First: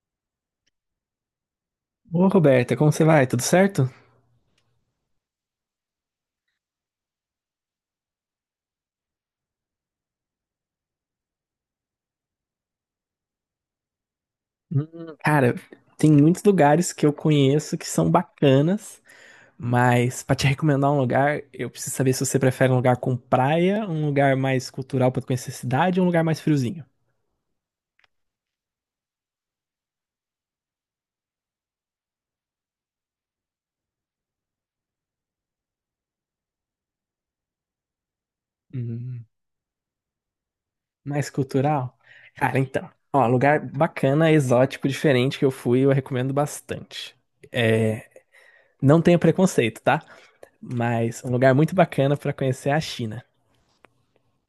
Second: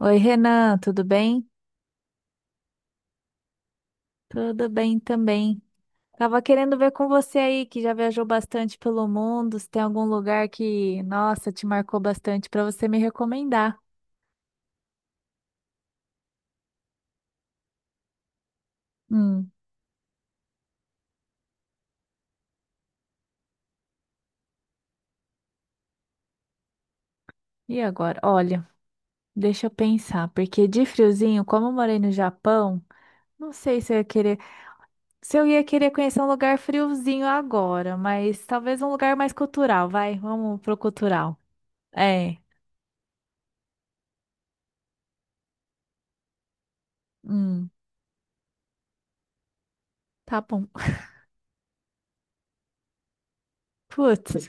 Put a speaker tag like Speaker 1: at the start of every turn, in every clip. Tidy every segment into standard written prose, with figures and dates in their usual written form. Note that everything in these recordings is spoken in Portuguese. Speaker 1: Oi, Renan, tudo bem?
Speaker 2: Ô, Roberta, como você vai? Tudo certo?
Speaker 1: Tudo bem também. Tava querendo ver com você aí, que já viajou bastante pelo mundo, se tem algum lugar que, nossa, te marcou bastante para você me recomendar.
Speaker 2: Cara, tem muitos lugares que eu conheço que são bacanas,
Speaker 1: Hum,
Speaker 2: mas pra te recomendar um lugar, eu preciso saber se você prefere um lugar com praia, um lugar mais cultural pra conhecer a cidade, ou um lugar mais friozinho.
Speaker 1: e agora? Olha, deixa eu pensar, porque de friozinho, como eu morei no Japão, não sei se eu ia querer, se eu ia querer conhecer um lugar friozinho agora, mas talvez um lugar
Speaker 2: Hum.
Speaker 1: mais cultural, vai, vamos pro
Speaker 2: Mais
Speaker 1: cultural.
Speaker 2: cultural?
Speaker 1: É,
Speaker 2: Cara, então. Ó, lugar bacana, exótico, diferente que eu fui, eu recomendo bastante.
Speaker 1: hum,
Speaker 2: É, não tenho preconceito, tá?
Speaker 1: tá bom.
Speaker 2: Mas um lugar muito bacana pra conhecer é a China.
Speaker 1: Putz,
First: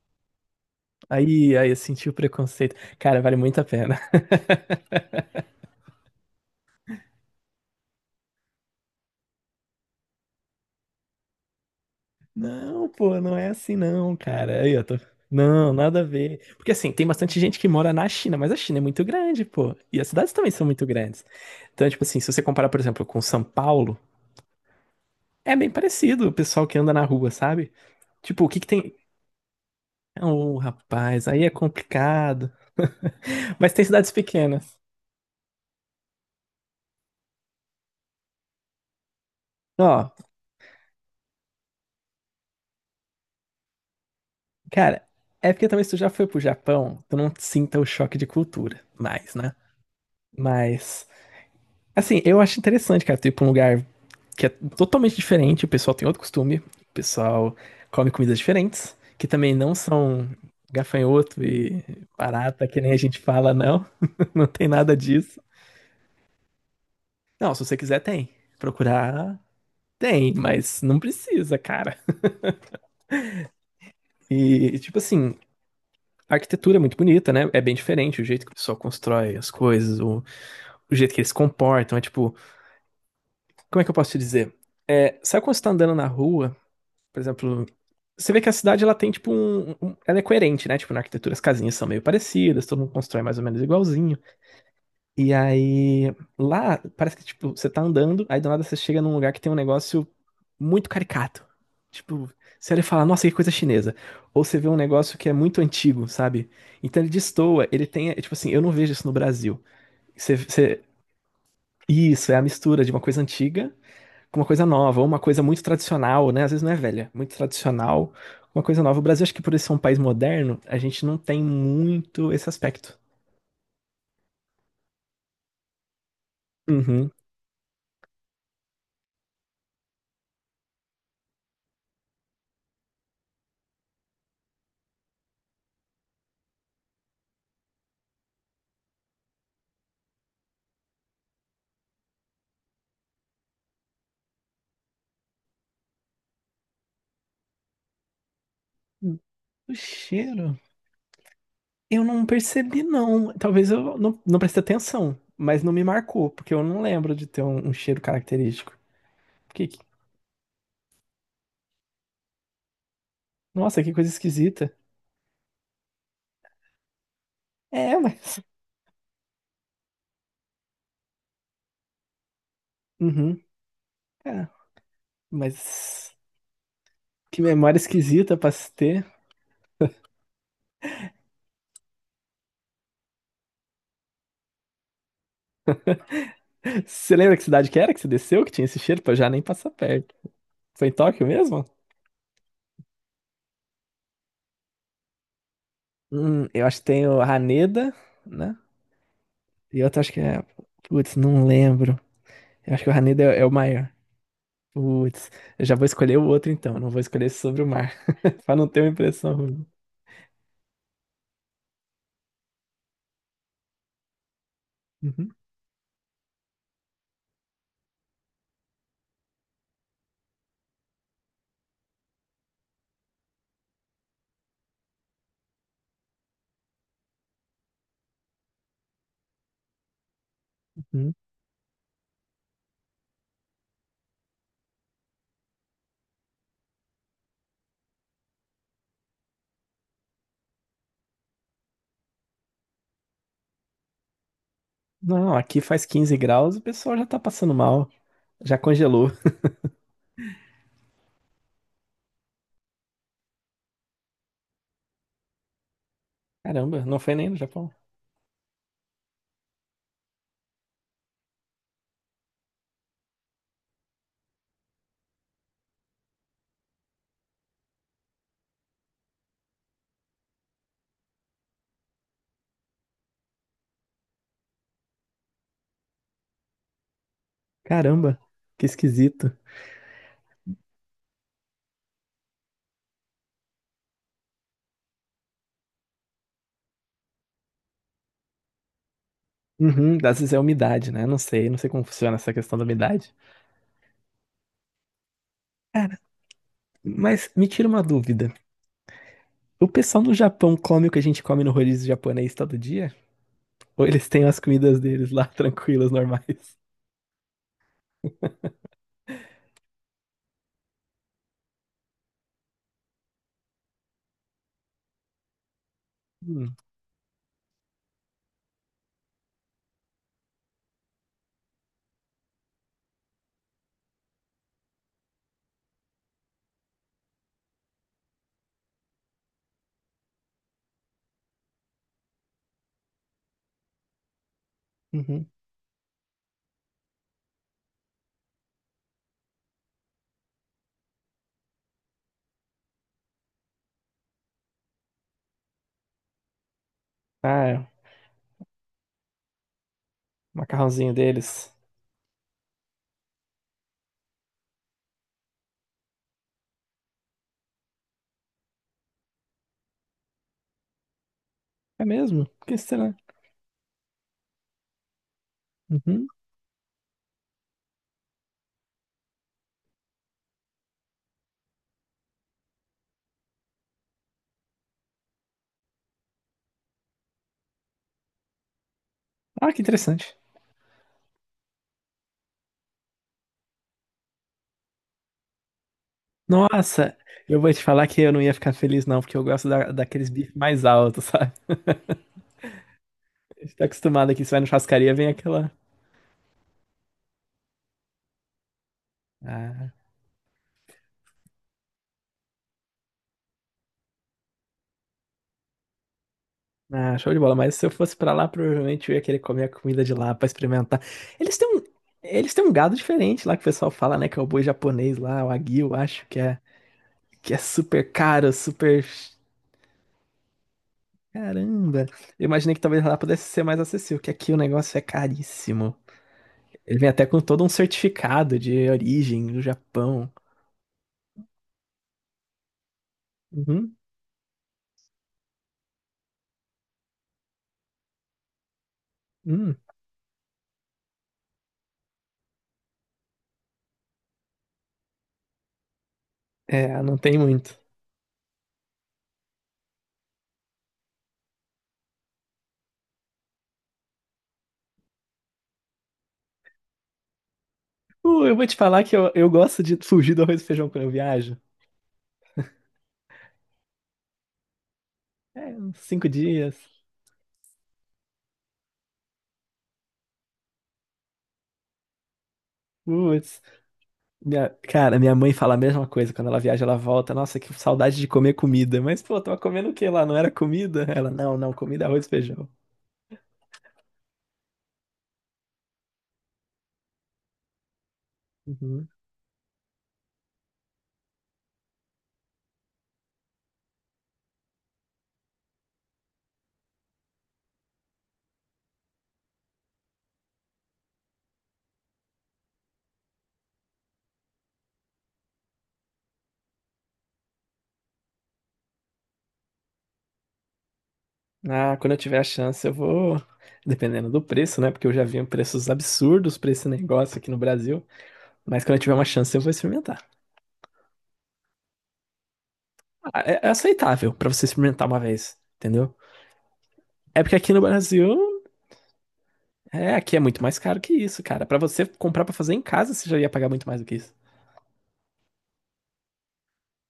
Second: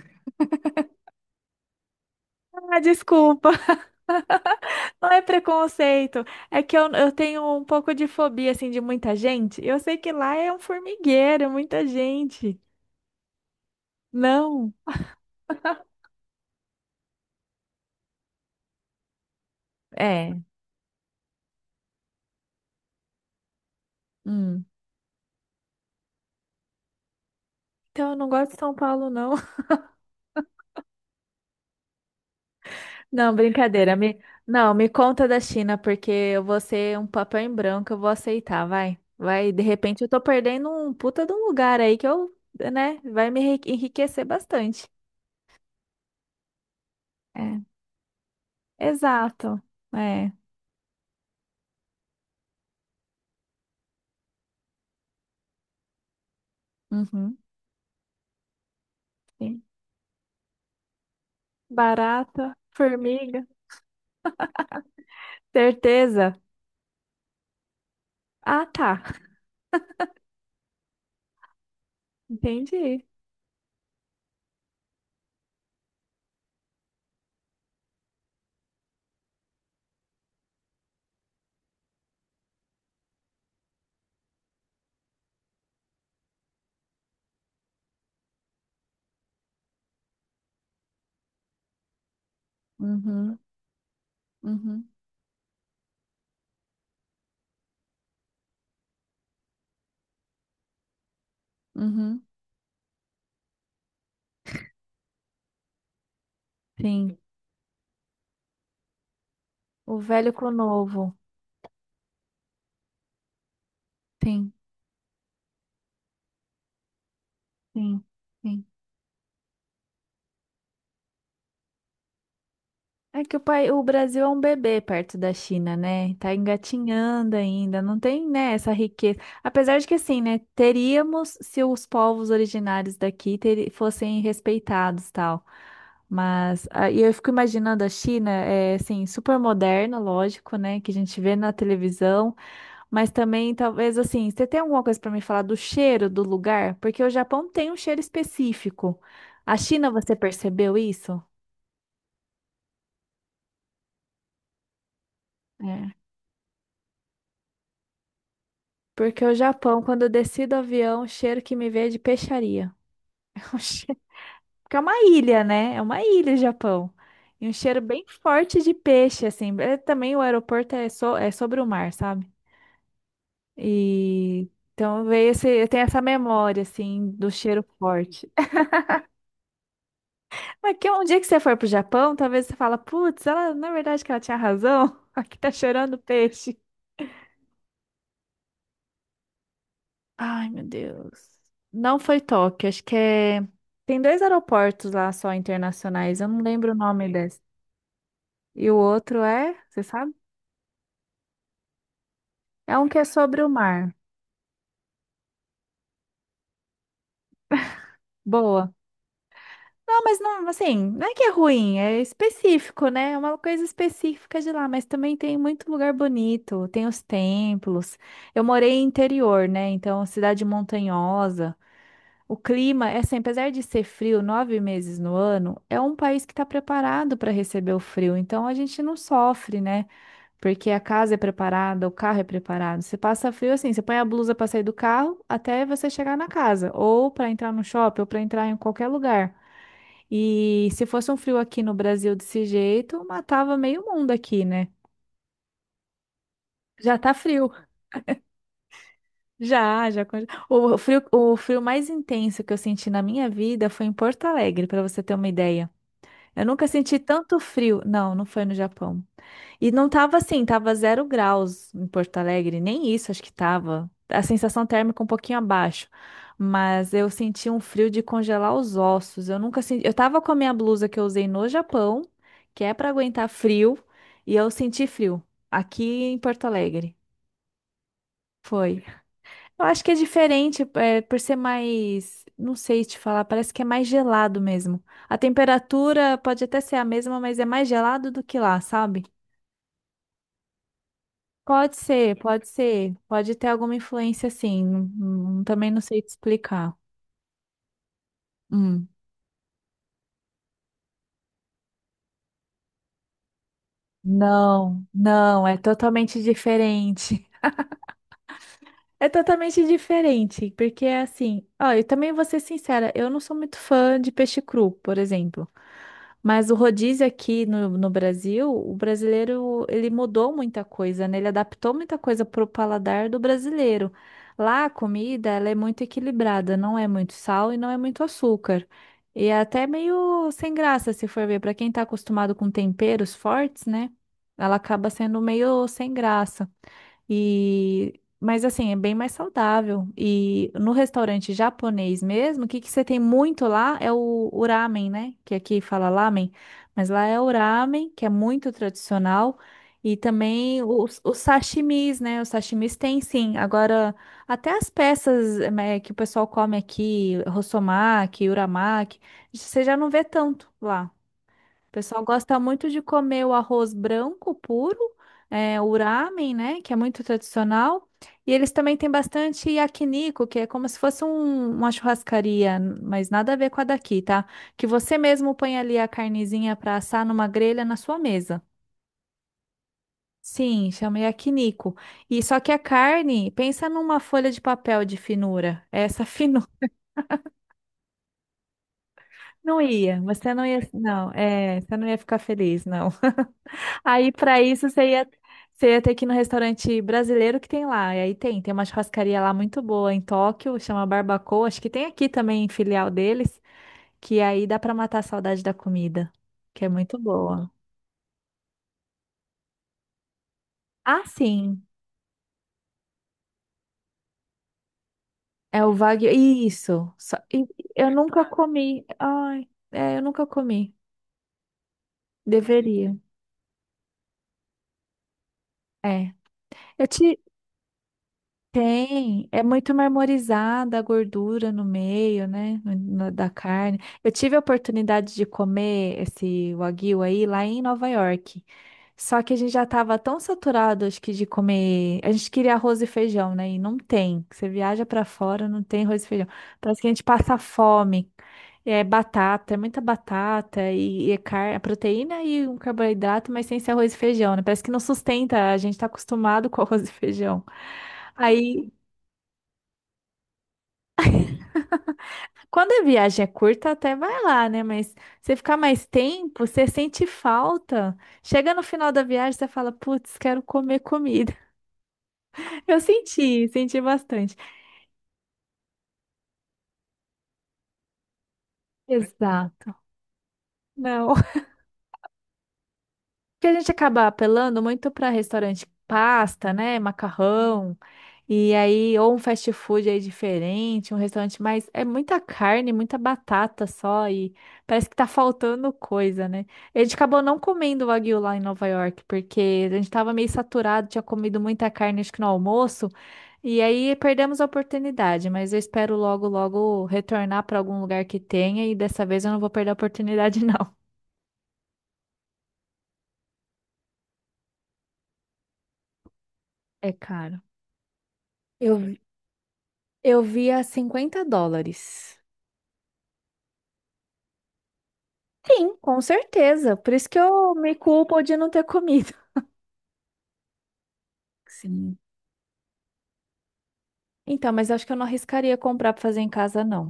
Speaker 2: Aí eu senti o preconceito.
Speaker 1: ah,
Speaker 2: Cara, vale
Speaker 1: desculpa.
Speaker 2: muito a pena.
Speaker 1: Não é preconceito, é que eu tenho um pouco de fobia, assim, de muita gente. Eu sei que lá é um formigueiro, é muita gente.
Speaker 2: Não, pô, não é assim não, cara. Aí
Speaker 1: Não,
Speaker 2: eu tô... Não, nada a ver. Porque assim, tem bastante gente que mora na China, mas a China é muito grande, pô. E as cidades
Speaker 1: é.
Speaker 2: também são muito grandes. Então, tipo assim, se você comparar, por exemplo, com São Paulo,
Speaker 1: Hum.
Speaker 2: é bem parecido o pessoal que anda na rua, sabe?
Speaker 1: Então, eu não
Speaker 2: Tipo, o
Speaker 1: gosto de
Speaker 2: que que
Speaker 1: São
Speaker 2: tem.
Speaker 1: Paulo, não.
Speaker 2: Então, ô, rapaz, aí é complicado.
Speaker 1: Não,
Speaker 2: Mas tem
Speaker 1: brincadeira.
Speaker 2: cidades
Speaker 1: Me, não,
Speaker 2: pequenas.
Speaker 1: me conta da China, porque eu vou ser um papel em branco, eu vou aceitar, vai. Vai, de repente eu
Speaker 2: Ó,
Speaker 1: tô perdendo um puta de um lugar aí que eu, né, vai me enriquecer bastante.
Speaker 2: cara, é porque talvez tu já foi pro Japão, tu não
Speaker 1: É,
Speaker 2: sinta o choque de cultura mais, né?
Speaker 1: exato. É.
Speaker 2: Mas, assim, eu acho interessante, cara, tu ir pra um lugar que é totalmente diferente, o pessoal tem outro costume, o
Speaker 1: Uhum,
Speaker 2: pessoal come comidas diferentes, que também
Speaker 1: sim.
Speaker 2: não são gafanhoto e
Speaker 1: Barata,
Speaker 2: barata, que nem a gente
Speaker 1: formiga,
Speaker 2: fala, não. Não tem nada disso.
Speaker 1: certeza.
Speaker 2: Não, se você quiser, tem.
Speaker 1: Ah, tá.
Speaker 2: Procurar, tem, mas não precisa, cara.
Speaker 1: Entendi.
Speaker 2: E, tipo assim, a arquitetura é muito bonita, né? É bem diferente o jeito que o pessoal constrói as coisas, o jeito que eles se comportam. É tipo, como é que eu posso te dizer? É, sabe quando você tá andando na rua, por exemplo, você vê que a cidade ela tem tipo um. Ela é coerente, né? Tipo, na arquitetura as casinhas são meio parecidas, todo mundo constrói mais
Speaker 1: Uhum,
Speaker 2: ou menos igualzinho.
Speaker 1: uhum,
Speaker 2: E aí, lá, parece que, tipo, você tá andando, aí do nada você chega num lugar que tem um negócio muito caricato.
Speaker 1: uhum.
Speaker 2: Tipo, você olha e fala, nossa, que coisa chinesa. Ou você vê um negócio que é muito antigo, sabe? Então ele
Speaker 1: Sim.
Speaker 2: destoa, ele tem, é, tipo assim, eu não vejo isso no Brasil.
Speaker 1: O velho
Speaker 2: Você,
Speaker 1: com o
Speaker 2: você-
Speaker 1: novo.
Speaker 2: Isso, é a mistura de uma coisa antiga com uma
Speaker 1: Sim,
Speaker 2: coisa nova, ou uma coisa muito tradicional, né? Às vezes não é velha, muito
Speaker 1: sim,
Speaker 2: tradicional, uma
Speaker 1: sim.
Speaker 2: coisa nova. O Brasil, acho que por ele ser um país moderno, a gente não tem muito esse aspecto.
Speaker 1: É que o pai, o Brasil é um bebê perto da China, né? Tá
Speaker 2: Uhum.
Speaker 1: engatinhando ainda, não tem, né, essa riqueza. Apesar de que assim, né, teríamos se os povos originários daqui fossem respeitados, tal. Mas ah, e eu fico imaginando a China, é assim, super moderna, lógico, né, que a gente vê na televisão. Mas também, talvez assim, você tem alguma coisa para me falar do cheiro do lugar? Porque o Japão tem um cheiro específico. A
Speaker 2: O
Speaker 1: China, você
Speaker 2: cheiro?
Speaker 1: percebeu isso?
Speaker 2: Eu não percebi, não. Talvez eu não prestei atenção, mas não me
Speaker 1: É.
Speaker 2: marcou, porque eu não lembro de ter um cheiro característico.
Speaker 1: Porque o
Speaker 2: Que.
Speaker 1: Japão, quando eu desci do avião, o cheiro que me veio é de peixaria. É um
Speaker 2: Nossa, que
Speaker 1: cheiro-
Speaker 2: coisa esquisita.
Speaker 1: Porque é uma ilha, né? É uma ilha, o Japão. E um cheiro
Speaker 2: É,
Speaker 1: bem
Speaker 2: mas.
Speaker 1: forte de peixe, assim. É, também o aeroporto é, é sobre o mar, sabe?
Speaker 2: Uhum. É,
Speaker 1: E então veio esse, eu tenho essa
Speaker 2: mas.
Speaker 1: memória, assim, do
Speaker 2: Que
Speaker 1: cheiro
Speaker 2: memória
Speaker 1: forte.
Speaker 2: esquisita pra se ter.
Speaker 1: Mas que um dia que você for pro Japão, talvez você fala, putz, ela, na verdade que ela tinha razão. Aqui tá chorando peixe.
Speaker 2: Você lembra que cidade que era que você desceu, que tinha esse cheiro? Pra eu já nem passar perto.
Speaker 1: Ai, meu
Speaker 2: Foi em Tóquio
Speaker 1: Deus.
Speaker 2: mesmo?
Speaker 1: Não foi Tóquio, acho que é. Tem dois aeroportos lá só internacionais, eu não
Speaker 2: Eu
Speaker 1: lembro o
Speaker 2: acho que tem
Speaker 1: nome
Speaker 2: o
Speaker 1: desse.
Speaker 2: Haneda, né?
Speaker 1: E o outro é, você
Speaker 2: E outro acho
Speaker 1: sabe?
Speaker 2: que é. Putz, não lembro. Eu
Speaker 1: É
Speaker 2: acho
Speaker 1: um
Speaker 2: que o
Speaker 1: que é
Speaker 2: Haneda é,
Speaker 1: sobre
Speaker 2: é
Speaker 1: o
Speaker 2: o maior.
Speaker 1: mar.
Speaker 2: Putz, eu já vou escolher o outro então, não vou escolher esse sobre o mar, pra não
Speaker 1: Boa.
Speaker 2: ter uma impressão ruim.
Speaker 1: Não, mas não, assim, não é que é ruim, é específico, né? É uma coisa específica de lá, mas também
Speaker 2: Uhum,
Speaker 1: tem muito lugar bonito, tem os templos. Eu morei em interior, né? Então, cidade montanhosa. O clima, é assim, apesar de ser frio nove meses no ano, é um país que está preparado para receber o frio. Então a gente não sofre, né? Porque a
Speaker 2: uhum.
Speaker 1: casa é preparada, o carro é preparado. Você passa frio assim, você põe a blusa para sair do carro até você chegar na casa, ou para entrar no shopping, ou para entrar em qualquer lugar. E se fosse um frio aqui no Brasil desse jeito, matava meio mundo aqui, né?
Speaker 2: Não, aqui faz 15 graus, o pessoal
Speaker 1: Já
Speaker 2: já
Speaker 1: tá
Speaker 2: tá
Speaker 1: frio.
Speaker 2: passando mal, já congelou.
Speaker 1: Já, já. O frio mais intenso que eu senti na minha vida foi em Porto Alegre, para você ter uma ideia. Eu nunca
Speaker 2: Caramba,
Speaker 1: senti
Speaker 2: não foi nem no
Speaker 1: tanto
Speaker 2: Japão.
Speaker 1: frio. Não, foi no Japão. E não tava assim, tava zero graus em Porto Alegre, nem isso acho que tava. A sensação térmica um pouquinho abaixo. Mas eu senti um frio de congelar os ossos. Eu nunca senti. Eu tava com a minha blusa que eu usei no Japão, que é pra aguentar frio, e eu senti frio aqui em Porto Alegre.
Speaker 2: Caramba, que
Speaker 1: Foi.
Speaker 2: esquisito.
Speaker 1: Eu acho que é diferente, é, por ser mais, não sei te falar, parece que é mais gelado mesmo. A temperatura pode até ser a mesma, mas é mais gelado do que lá, sabe?
Speaker 2: Uhum, às vezes é umidade, né? Não sei
Speaker 1: Pode
Speaker 2: como
Speaker 1: ser,
Speaker 2: funciona essa
Speaker 1: pode
Speaker 2: questão da
Speaker 1: ser,
Speaker 2: umidade.
Speaker 1: pode ter alguma influência assim. Também não
Speaker 2: Cara,
Speaker 1: sei te explicar.
Speaker 2: mas me tira uma dúvida.
Speaker 1: Hum.
Speaker 2: O pessoal no Japão come o que a gente come no rodízio japonês todo dia? Ou eles têm as comidas
Speaker 1: Não,
Speaker 2: deles lá
Speaker 1: não, é
Speaker 2: tranquilas,
Speaker 1: totalmente
Speaker 2: normais?
Speaker 1: diferente. É totalmente diferente, porque é assim, ó, eu também vou ser sincera, eu não sou muito fã de peixe cru, por exemplo. Mas o
Speaker 2: Hum,
Speaker 1: rodízio aqui no Brasil, o brasileiro, ele mudou muita coisa, né? Ele adaptou muita coisa pro paladar do brasileiro. Lá a comida, ela é muito equilibrada, não é muito sal e não é muito açúcar. E é até meio sem graça, se for ver, para quem tá acostumado com temperos fortes, né? Ela acaba sendo
Speaker 2: uhum.
Speaker 1: meio sem graça. E mas assim, é bem mais saudável. E no restaurante japonês mesmo, o que que você tem muito lá é o ramen, né? Que aqui fala lamen, mas lá é o
Speaker 2: Ah, é, o
Speaker 1: ramen, que é muito tradicional. E também
Speaker 2: macarrãozinho
Speaker 1: os
Speaker 2: deles.
Speaker 1: sashimis, né? Os sashimis tem sim. Agora, até as peças, né, que o pessoal come aqui, rossomaki, uramaki, você já não vê tanto lá. O
Speaker 2: É
Speaker 1: pessoal
Speaker 2: mesmo?
Speaker 1: gosta
Speaker 2: Que
Speaker 1: muito de
Speaker 2: será?
Speaker 1: comer o arroz branco puro, é, o
Speaker 2: Uhum.
Speaker 1: ramen, né, que é muito tradicional. E eles também têm bastante yakiniku, que é como se fosse uma churrascaria, mas nada a ver com a daqui, tá? Que você mesmo põe ali a carnezinha para assar numa grelha na sua mesa.
Speaker 2: Ah, que interessante.
Speaker 1: Sim, chama yakiniku. E só que a carne, pensa numa folha de papel de finura. Essa finura.
Speaker 2: Nossa, eu vou te falar que eu, não ia ficar feliz, não, porque eu gosto
Speaker 1: Não
Speaker 2: da,
Speaker 1: ia,
Speaker 2: daqueles
Speaker 1: você
Speaker 2: bifes
Speaker 1: não ia,
Speaker 2: mais altos,
Speaker 1: não,
Speaker 2: sabe?
Speaker 1: é, você não ia ficar feliz, não.
Speaker 2: A gente tá acostumado
Speaker 1: Aí,
Speaker 2: aqui, você
Speaker 1: pra
Speaker 2: vai na
Speaker 1: isso,
Speaker 2: churrascaria, vem aquela.
Speaker 1: você ia ter que ir no restaurante brasileiro que tem lá. E aí tem, tem uma churrascaria lá muito
Speaker 2: Ah,
Speaker 1: boa em Tóquio, chama Barbacoa. Acho que tem aqui também filial deles, que aí dá pra matar a saudade da comida, que é
Speaker 2: ah,
Speaker 1: muito
Speaker 2: show de bola.
Speaker 1: boa.
Speaker 2: Mas se eu fosse pra lá, provavelmente eu ia querer comer a comida de lá pra experimentar.
Speaker 1: Ah,
Speaker 2: Eles têm um,
Speaker 1: sim,
Speaker 2: eles têm um gado diferente lá que o pessoal fala, né? Que é o boi japonês lá, o
Speaker 1: é
Speaker 2: Wagyu,
Speaker 1: o
Speaker 2: eu acho
Speaker 1: Wagyu. Isso.
Speaker 2: que é super
Speaker 1: Eu nunca
Speaker 2: caro, super.
Speaker 1: comi. Ai, é, eu nunca comi.
Speaker 2: Caramba! Eu imaginei que talvez
Speaker 1: Deveria.
Speaker 2: lá pudesse ser mais acessível, que aqui o negócio é caríssimo.
Speaker 1: É.
Speaker 2: Ele
Speaker 1: Eu
Speaker 2: vem até
Speaker 1: te,
Speaker 2: com todo um certificado de origem
Speaker 1: tem, é
Speaker 2: do
Speaker 1: muito
Speaker 2: Japão.
Speaker 1: marmorizada a gordura no meio, né, da
Speaker 2: Uhum,
Speaker 1: carne. Eu tive a oportunidade de comer esse wagyu aí lá em Nova York. Só que a gente
Speaker 2: hum.
Speaker 1: já estava tão saturado, acho que de comer. A gente queria arroz e feijão, né? E não tem. Você viaja para fora, não tem arroz e feijão. Parece
Speaker 2: É,
Speaker 1: que a
Speaker 2: não
Speaker 1: gente
Speaker 2: tem
Speaker 1: passa
Speaker 2: muito.
Speaker 1: fome. É batata, é muita batata e proteína e um carboidrato, mas sem ser arroz e feijão, né? Parece que não sustenta, a gente tá acostumado com arroz e feijão.
Speaker 2: Eu vou te
Speaker 1: Aí,
Speaker 2: falar que eu gosto de fugir do arroz e feijão quando eu viajo.
Speaker 1: quando a viagem é curta, até vai lá, né? Mas você
Speaker 2: É,
Speaker 1: ficar
Speaker 2: uns
Speaker 1: mais
Speaker 2: cinco
Speaker 1: tempo,
Speaker 2: dias.
Speaker 1: você sente falta. Chega no final da viagem, você fala, putz, quero comer comida. Eu
Speaker 2: Putz.
Speaker 1: senti, senti bastante.
Speaker 2: Minha, cara, minha mãe fala a mesma coisa. Quando ela viaja, ela volta. Nossa, que saudade de comer comida. Mas, pô, tava comendo o
Speaker 1: Exato.
Speaker 2: quê lá? Não era comida? Ela,
Speaker 1: Não,
Speaker 2: não, comida é arroz e feijão.
Speaker 1: que a gente acaba apelando muito para restaurante pasta, né, macarrão, e
Speaker 2: Uhum.
Speaker 1: aí ou um fast food aí diferente, um restaurante mais é muita carne, muita batata só e parece que tá faltando coisa, né? A gente acabou não comendo wagyu lá em Nova York porque a gente tava meio saturado, tinha comido muita carne acho que no almoço. E aí perdemos a oportunidade, mas eu espero logo, logo retornar para algum lugar que tenha e dessa vez eu não vou perder a oportunidade, não.
Speaker 2: Ah, quando eu tiver a chance, eu vou. Dependendo do preço, né? Porque eu já vi preços absurdos pra esse
Speaker 1: É
Speaker 2: negócio aqui no
Speaker 1: caro.
Speaker 2: Brasil. Mas quando
Speaker 1: Eu
Speaker 2: eu tiver uma chance, eu vou experimentar.
Speaker 1: Eu vi a US$ 50.
Speaker 2: Ah, é é aceitável pra você experimentar uma vez,
Speaker 1: Sim,
Speaker 2: entendeu?
Speaker 1: com certeza. Por isso que
Speaker 2: É porque aqui
Speaker 1: eu
Speaker 2: no
Speaker 1: me
Speaker 2: Brasil,
Speaker 1: culpo de não ter comido.
Speaker 2: é, aqui é muito mais caro que isso, cara. Pra você
Speaker 1: Sim.
Speaker 2: comprar pra fazer em casa, você já ia pagar muito mais do que isso.
Speaker 1: Então, mas acho que eu não arriscaria comprar para fazer em casa, não.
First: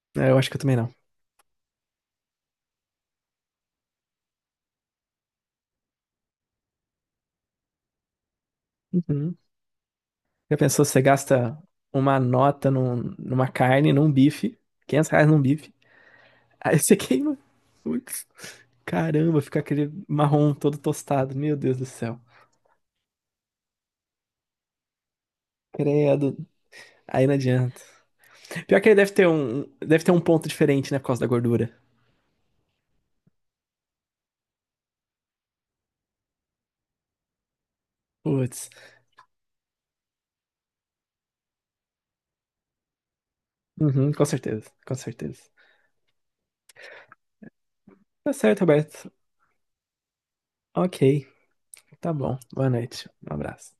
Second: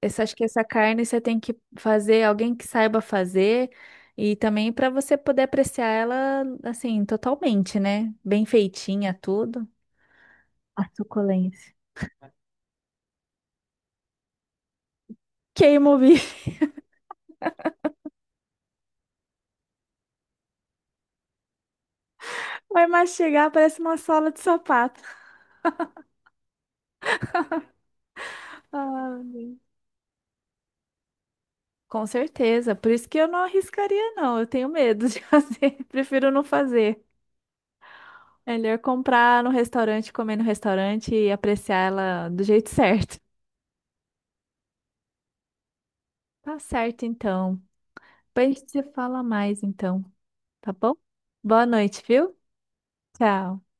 Speaker 1: Essa,
Speaker 2: É,
Speaker 1: acho
Speaker 2: eu
Speaker 1: que
Speaker 2: acho que eu
Speaker 1: essa
Speaker 2: também não.
Speaker 1: carne você tem que fazer, alguém que saiba fazer, e também para você poder apreciar ela, assim, totalmente, né? Bem feitinha,
Speaker 2: Uhum.
Speaker 1: tudo.
Speaker 2: Já
Speaker 1: A
Speaker 2: pensou, você gasta
Speaker 1: suculência.
Speaker 2: uma nota numa carne, num bife, R$ 500 num bife,
Speaker 1: Queima o bife.
Speaker 2: aí você queima. Putz, caramba, fica aquele marrom todo tostado, meu Deus do céu.
Speaker 1: Vai mastigar, parece uma sola de sapato.
Speaker 2: Credo, aí não adianta. Pior que aí deve
Speaker 1: Ah.
Speaker 2: ter um, deve ter um ponto diferente, né, por causa da gordura.
Speaker 1: Com certeza. Por isso que eu não arriscaria, não. Eu tenho medo de fazer. Prefiro não fazer.
Speaker 2: Putz,
Speaker 1: Melhor comprar no restaurante, comer no restaurante e apreciar ela do jeito certo.
Speaker 2: uhum, com certeza, com certeza.
Speaker 1: Tá certo, então.
Speaker 2: Tá
Speaker 1: Depois a
Speaker 2: certo,
Speaker 1: gente se
Speaker 2: Roberto.
Speaker 1: fala mais, então. Tá bom?
Speaker 2: Ok,
Speaker 1: Boa noite,
Speaker 2: tá
Speaker 1: viu?
Speaker 2: bom. Boa noite. Um
Speaker 1: Tchau.
Speaker 2: abraço.